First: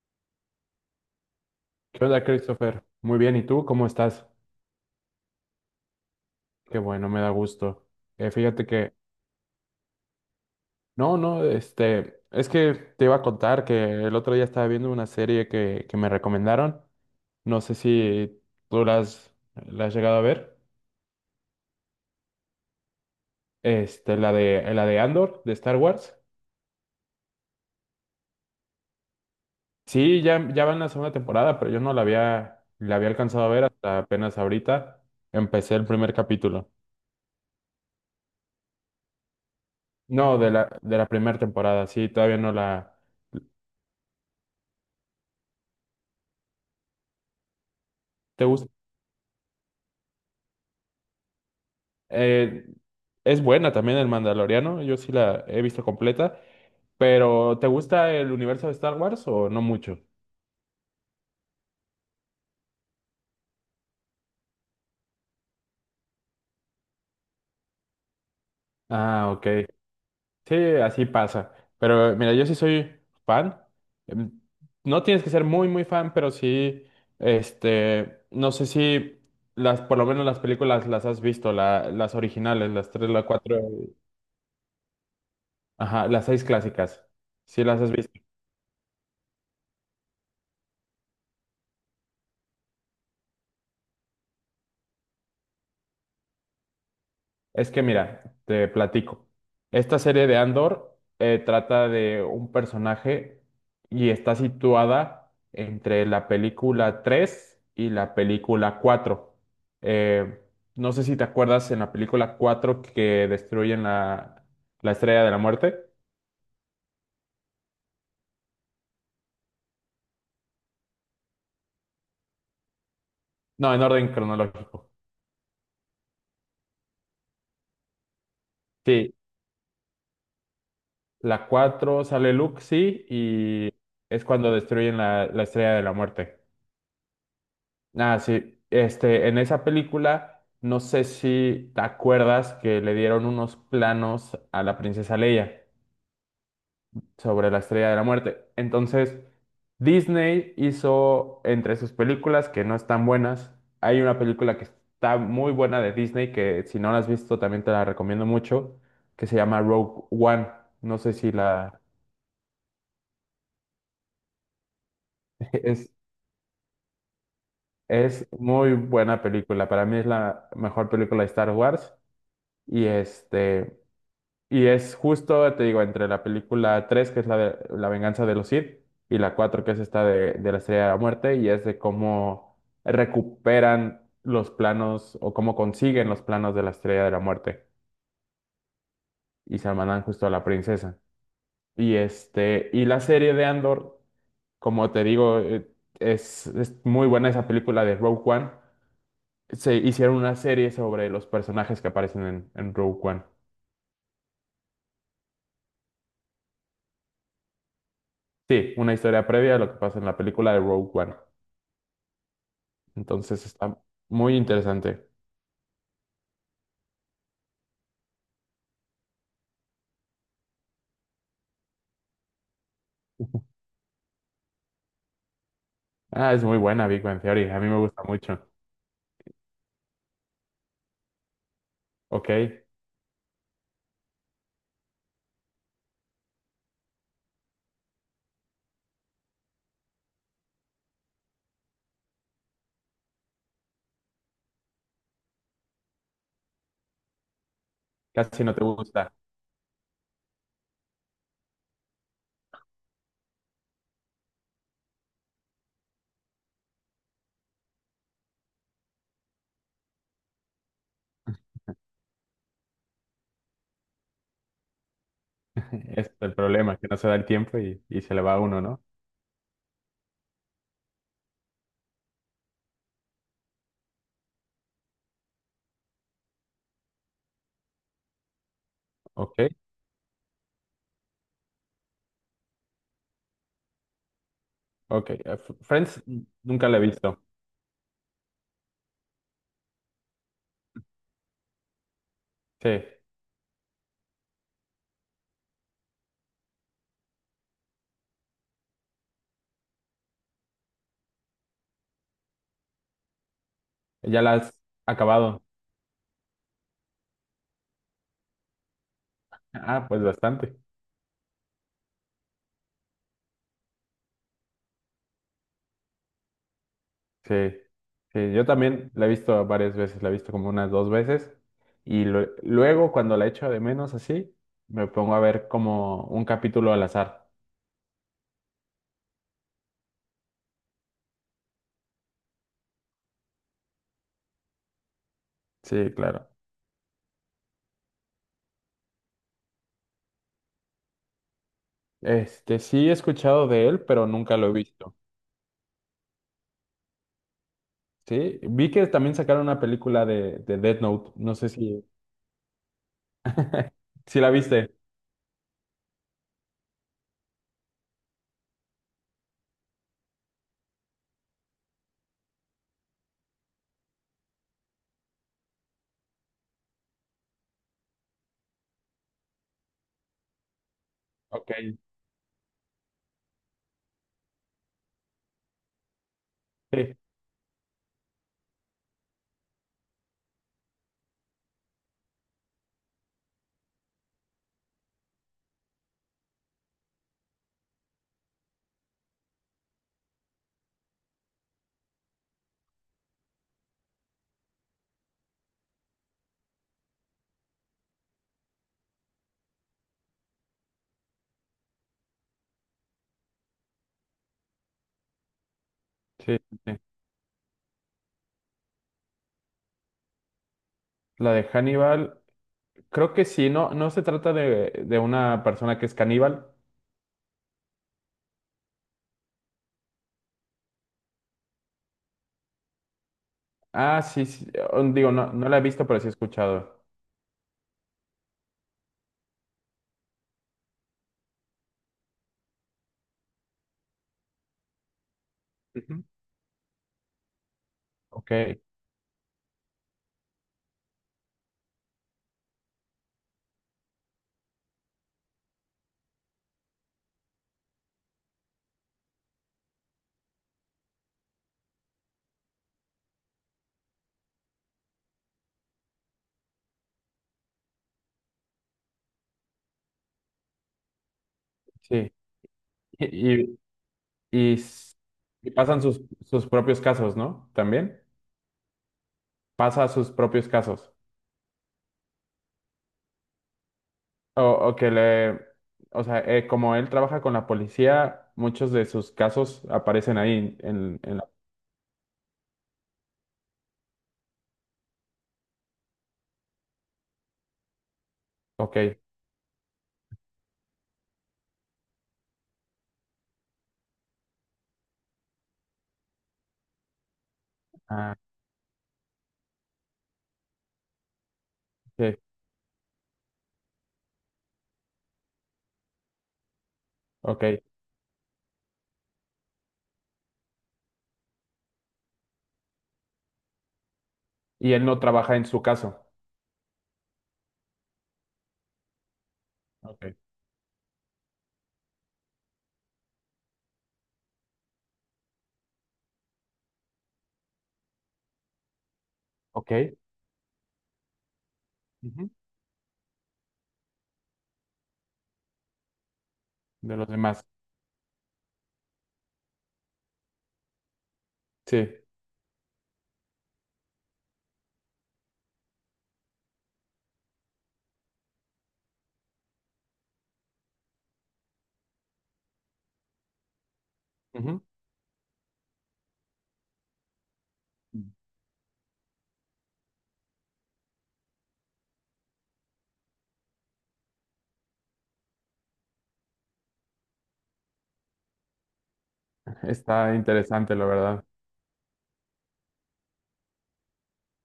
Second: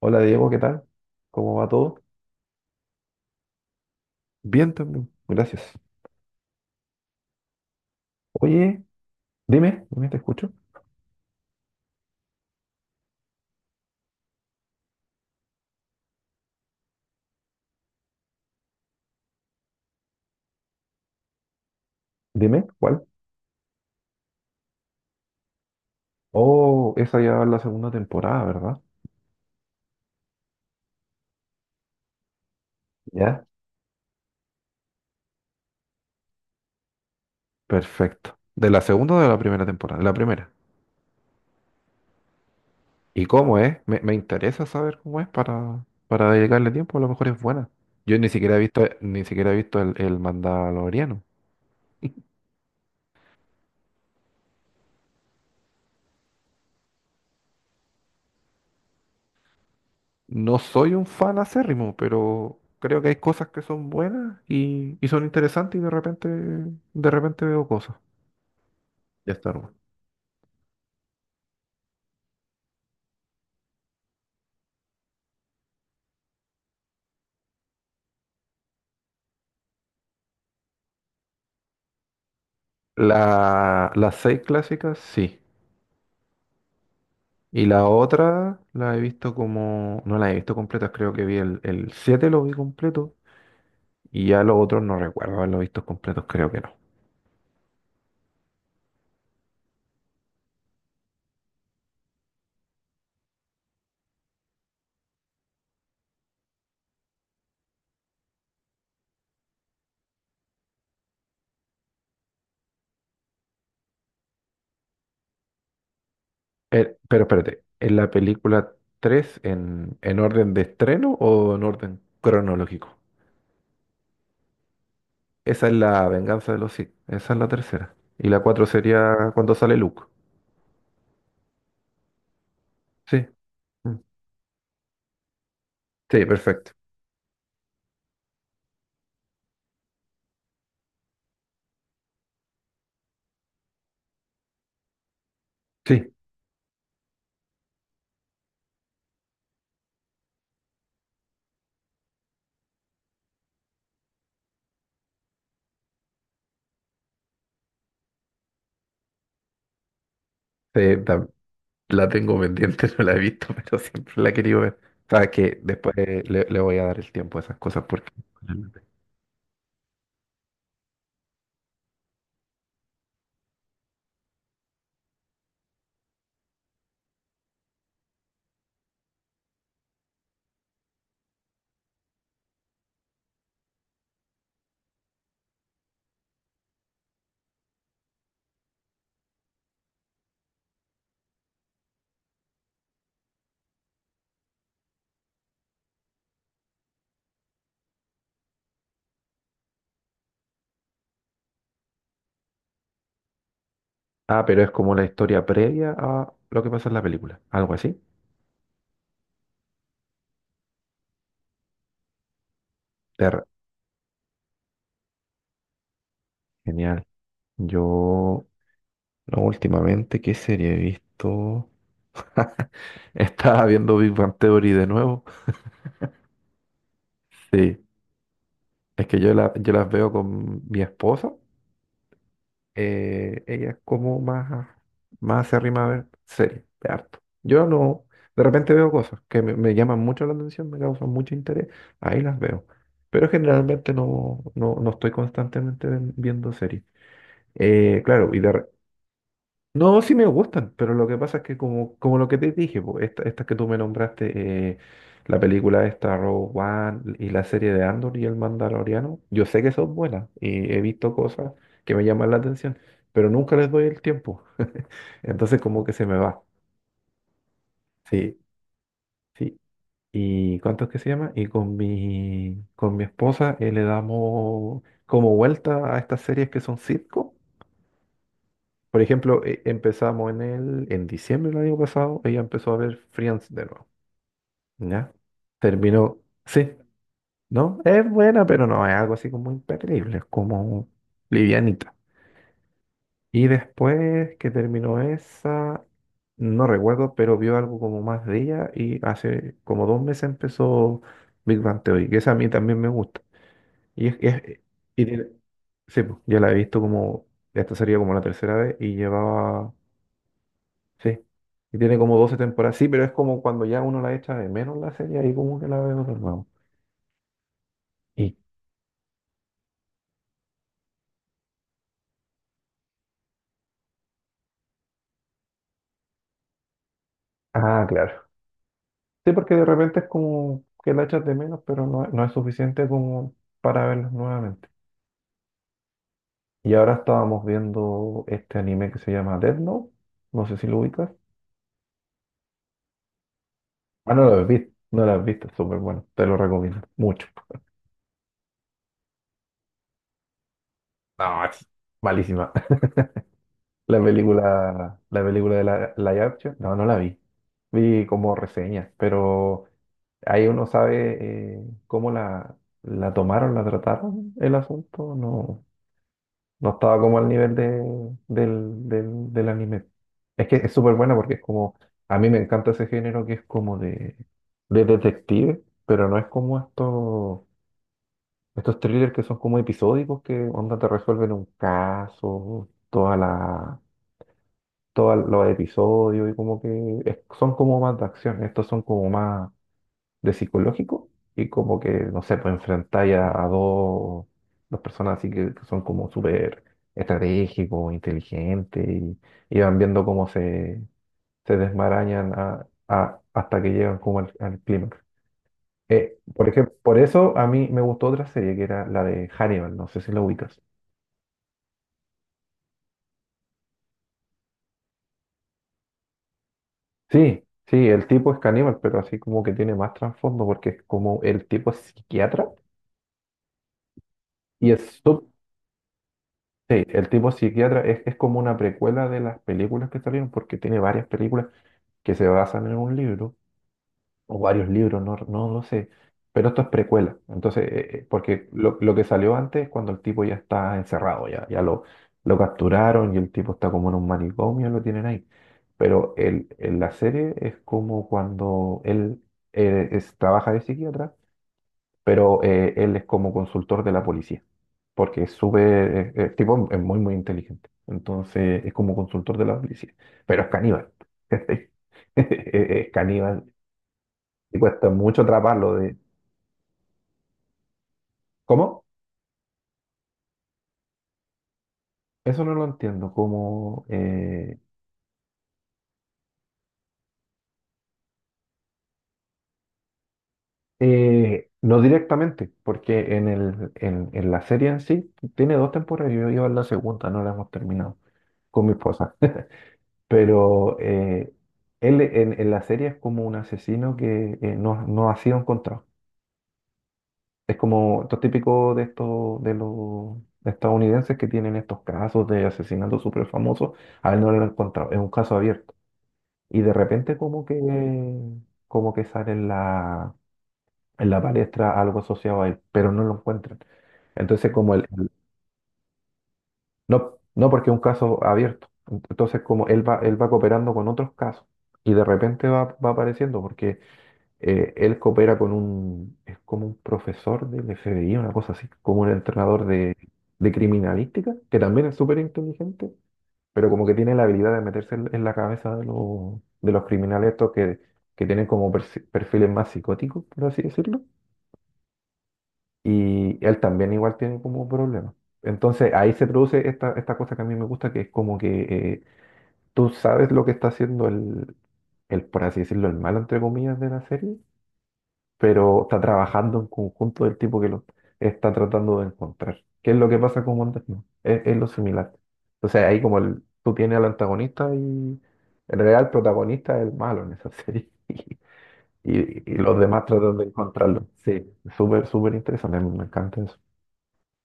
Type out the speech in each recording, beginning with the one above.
Hola Diego, ¿qué tal? ¿Cómo va todo? ¿Qué onda, Christopher? Muy bien, ¿y tú cómo estás? Bien también, gracias. Qué bueno, me da gusto. Fíjate Oye, que, dime, te escucho. no, no, este, es que te iba a contar que el otro día estaba viendo una serie que me recomendaron. No sé si tú la has llegado a ver. Dime, ¿cuál? Este, la de Andor, de Star Wars. Oh, esa ya va en la segunda temporada, ¿verdad? Sí, ya, ya va en la segunda temporada, pero yo no la había alcanzado Ya. a ver hasta apenas ahorita. Empecé el primer capítulo. Perfecto. ¿De la segunda o de la primera temporada? De la No, primera. de la primera temporada, sí, todavía no la. ¿Y cómo es? Me interesa saber cómo es para dedicarle tiempo, a lo mejor es buena. Yo ni ¿Te siquiera he gusta? visto, ni siquiera he visto el Mandaloriano. Eh, es buena también el Mandaloriano, yo sí la he visto completa, pero ¿te gusta el universo de Star Wars o no mucho? No soy un fan acérrimo, pero creo que hay cosas que son buenas y son interesantes y de repente veo cosas. Ah, Ya está ok. Wars. Sí, así pasa. Pero mira, yo sí soy fan. Em, No tienes que ser muy, muy fan, pero sí, este, no sé si por lo menos las películas las has visto, las originales, las tres, la cuatro, La, las seis clásicas, sí. ajá, las seis clásicas. Sí Y las la has visto. otra la he visto como... No la he visto completa, creo que vi el 7 lo vi completo. Y ya los otros no recuerdo haberlo visto completos, creo que no. Es que mira, te platico. Esta serie de Andor trata de un personaje y está situada entre la película 3 y la película 4. Eh, no sé si te acuerdas en la película 4 que destruyen la Estrella de la Muerte. Pero espérate, ¿en la película 3 en orden de estreno o en orden cronológico? No, en orden cronológico. Esa es la venganza de los Sith, esa es la tercera. Y la 4 Sí, sería cuando sale Luke. la 4 sale Luke, sí, Sí. y Mm. es cuando destruyen la Estrella de la Sí, Muerte. perfecto. Ah, sí. Este, en esa película, no sé si te acuerdas que le dieron unos planos a la princesa Leia Sí, sobre la Estrella de la Muerte. Entonces, Disney hizo entre sus películas que no están buenas. Hay una película que está muy buena de Disney que si no la has visto también te la recomiendo mucho, que se llama Rogue One. sí, No sé si la. la tengo pendiente, no la he visto, pero siempre la he querido ver. Sabes que Es, después le voy a dar el tiempo a esas cosas porque... es muy buena película. Para mí es la mejor película de Star Wars. Y este. Y es justo, te digo, entre la película 3 que es la de La venganza de los Sith, y la 4 que es esta de la Estrella de la Muerte, y es de cómo recuperan los planos o cómo consiguen los planos de la Estrella de la Muerte y se la mandan justo a la princesa. Y este, y la serie de Andor, como te digo, es muy buena esa película de Rogue One. Se hicieron una serie sobre los personajes que aparecen en Rogue One. Ah, pero es como la historia previa a lo que pasa en la película. Algo así. Sí, una historia previa a lo que pasa en la película de Rogue One. Ter- Entonces está muy interesante. Genial. Yo, no, últimamente, ¿qué serie he visto? Estaba viendo Big Bang Theory de nuevo. Ah, es muy buena Big Bang Theory. A mí Sí, me gusta mucho. es que yo, la, yo las veo con mi esposa, Ok, ella es como más acérrima a ver series de harto. Yo no, de repente veo cosas que me llaman mucho la atención, me causan mucho interés, ahí las veo. Pero generalmente no estoy constantemente viendo series. Claro, casi no te gusta. no, sí me gustan, pero lo que pasa es que como, como lo que te dije, po, estas que tú me nombraste, la película esta, Rogue One, y la serie de Andor y el Mandaloriano, yo sé que son buenas y he visto cosas que me llaman la atención, pero nunca les doy el tiempo. Entonces como que Ese se me es el va. problema, que no se da el tiempo y se le va Sí, a uno, ¿no? sí. ¿Y cuánto es que se llama? Y con mi esposa, le damos como vuelta a estas series que son sitcom. Por Ok, ejemplo, empezamos en en diciembre del año pasado, ella empezó a ver Friends de nuevo, ok. ¿ya? Friends Terminó, nunca sí, la he visto. ¿no? Es buena, pero no es algo así como imperdible, es como livianita. Sí, Y después que terminó esa, no recuerdo, pero vio algo como más de ella y hace como dos meses empezó Big Bang Theory, que esa a mí también me gusta. Y es, ya la has y tiene- acabado. sí, pues, ya la he visto como, esta sería como la tercera vez y llevaba. Ah, pues bastante. Sí. Y tiene como 12 temporadas. Sí, pero es como cuando ya uno la echa de menos la serie, ahí como que la veo de nuevo. Sí, Y, sí, yo también la he visto varias veces. La he visto como unas dos veces. Y luego, cuando la echo de menos así, me pongo a ver como un capítulo al azar. ah, claro. Sí, porque de repente es como que la echas de menos, pero no, no es suficiente como para verla nuevamente. Sí, claro. Y ahora estábamos viendo este anime que se llama Death Note. No sé si lo ubicas. Este, sí he escuchado de él, pero Ah, no nunca lo has lo he visto. visto. No lo has visto, es súper bueno. Te lo recomiendo mucho. Sí, vi que también sacaron una película de Death Note. No No, sé es si, malísima. Si la viste. La película de la live action, no, no la vi. Vi como reseñas, pero. Ahí uno sabe, cómo la tomaron, la trataron el asunto. No, no estaba como al nivel de, del anime. Es que es súper buena porque es Ok. como, a mí me encanta ese género que es como de detective, pero no es como Sí, estos, estos thrillers que son como episódicos que onda te resuelven un caso, toda la, todos los episodios y como que son como más de acción. Estos son como más de psicológico y como que, no sé, pues enfrentáis a dos personas así que son como súper estratégicos, inteligentes y van viendo cómo se, se desmarañan hasta que llegan como al, al clímax. Sí, Por ejemplo, sí. por eso a mí me gustó otra serie que era la de Hannibal, no sé si la ubicas. La de Hannibal, creo que sí, no, no se trata de una persona que es caníbal. Sí, sí, el tipo es caníbal, pero así como que tiene más trasfondo porque es como el tipo es psiquiatra Ah, sí, sí. y Oh, es digo, súper. no, no la he visto, pero sí he escuchado. Sí, el tipo psiquiatra es como una precuela de las películas que salieron, porque tiene varias películas que se basan en un libro, o varios libros, no, no lo sé, Ujú. pero esto es precuela. Entonces, Ok, porque lo que salió antes es cuando el tipo ya está encerrado, ya, lo capturaron y el tipo está como en un manicomio, lo tienen ahí. Pero el, en la serie es como cuando él trabaja de psiquiatra, pero él es como consultor de la policía, porque es súper, tipo, es muy inteligente. Entonces es como consultor de la policía, pero es caníbal. sí. Es Y, caníbal y, y y cuesta s- mucho y atraparlo pasan de... sus propios casos, ¿no? También ¿Cómo? pasa sus propios casos. Eso no lo entiendo, como... O, o que le, o sea, como él trabaja con la policía, muchos de sus casos aparecen ahí en la. No directamente, porque en la serie en sí tiene dos temporadas, yo iba en la segunda, no la hemos terminado con mi Ok, esposa. Pero él en la serie es como un asesino que, no, no ha sido encontrado. Es como ah, lo típico de estos de los estadounidenses que tienen estos sí, casos de asesinatos súper famosos. A él no lo han encontrado. Es un caso abierto. Y de repente ok. Como que sale en en la palestra algo asociado a él, pero no lo encuentran. Entonces Y como él no trabaja en su caso. no, no porque es un caso abierto. Entonces como Ok. él va cooperando con otros casos y de repente va apareciendo porque, él coopera con un, es como un profesor del FBI, una cosa así, como un entrenador Ok. De criminalística, que también es súper Ujú, inteligente, pero como que tiene la habilidad de meterse en la cabeza de los de los criminales demás. estos que tienen como perfiles más psicóticos, por así decirlo, Sí. y él también igual tiene como problemas. Entonces ahí se produce esta, esta cosa que a mí me gusta, que es como que, tú sabes lo que está haciendo el, por así decirlo, el malo, entre comillas, de la serie, Ujú. pero está trabajando en conjunto del tipo que lo está tratando de encontrar. ¿Qué es lo que pasa con Wonder Woman? Es lo similar. Entonces ahí como el, tú tienes al antagonista y en realidad el protagonista es el malo en esa serie. Y, y los demás Está tratan de interesante, la encontrarlo. verdad. Sí, súper, súper interesante. Me me encanta eso.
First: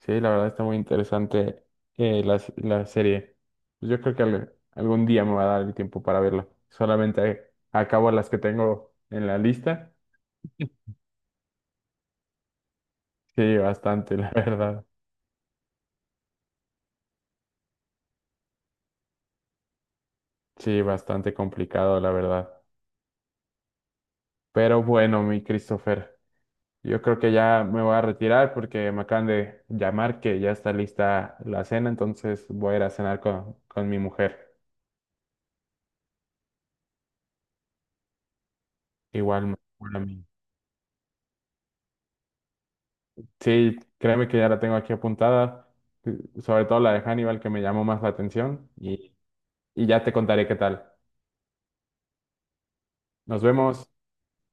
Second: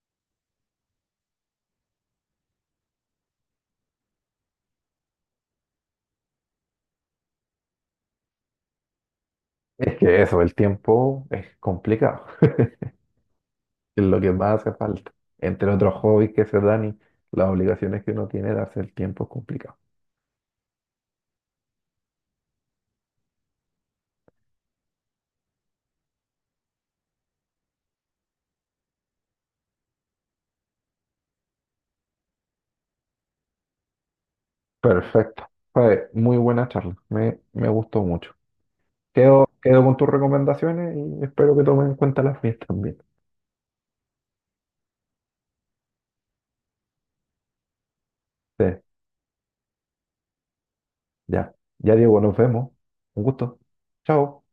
Sí, la verdad está muy interesante la serie. Pues yo creo que algún día me va a dar el tiempo para verla. Solamente acabo las que tengo en la lista. Es que eso, el tiempo es complicado. Sí, Es bastante, lo que la más hace verdad. falta. Entre otros hobbies que se dan y las obligaciones que uno tiene, darse el tiempo es complicado. Sí, bastante complicado, la verdad. Pero bueno, mi Christopher, yo creo que ya me voy a retirar porque me acaban de llamar que ya está lista la cena, entonces voy a ir a cenar con mi mujer. Perfecto. Fue muy buena charla. Me gustó mucho. Igual, Quedo, quedo igual con a tus mí. recomendaciones y espero que tomen en cuenta las mías también. Sí, créeme que ya la tengo aquí apuntada, sobre todo la de Hannibal que me llamó más la Sí, atención y ya te contaré qué tal. ya. Ya, Diego, nos vemos. Un Nos gusto. vemos. Chao.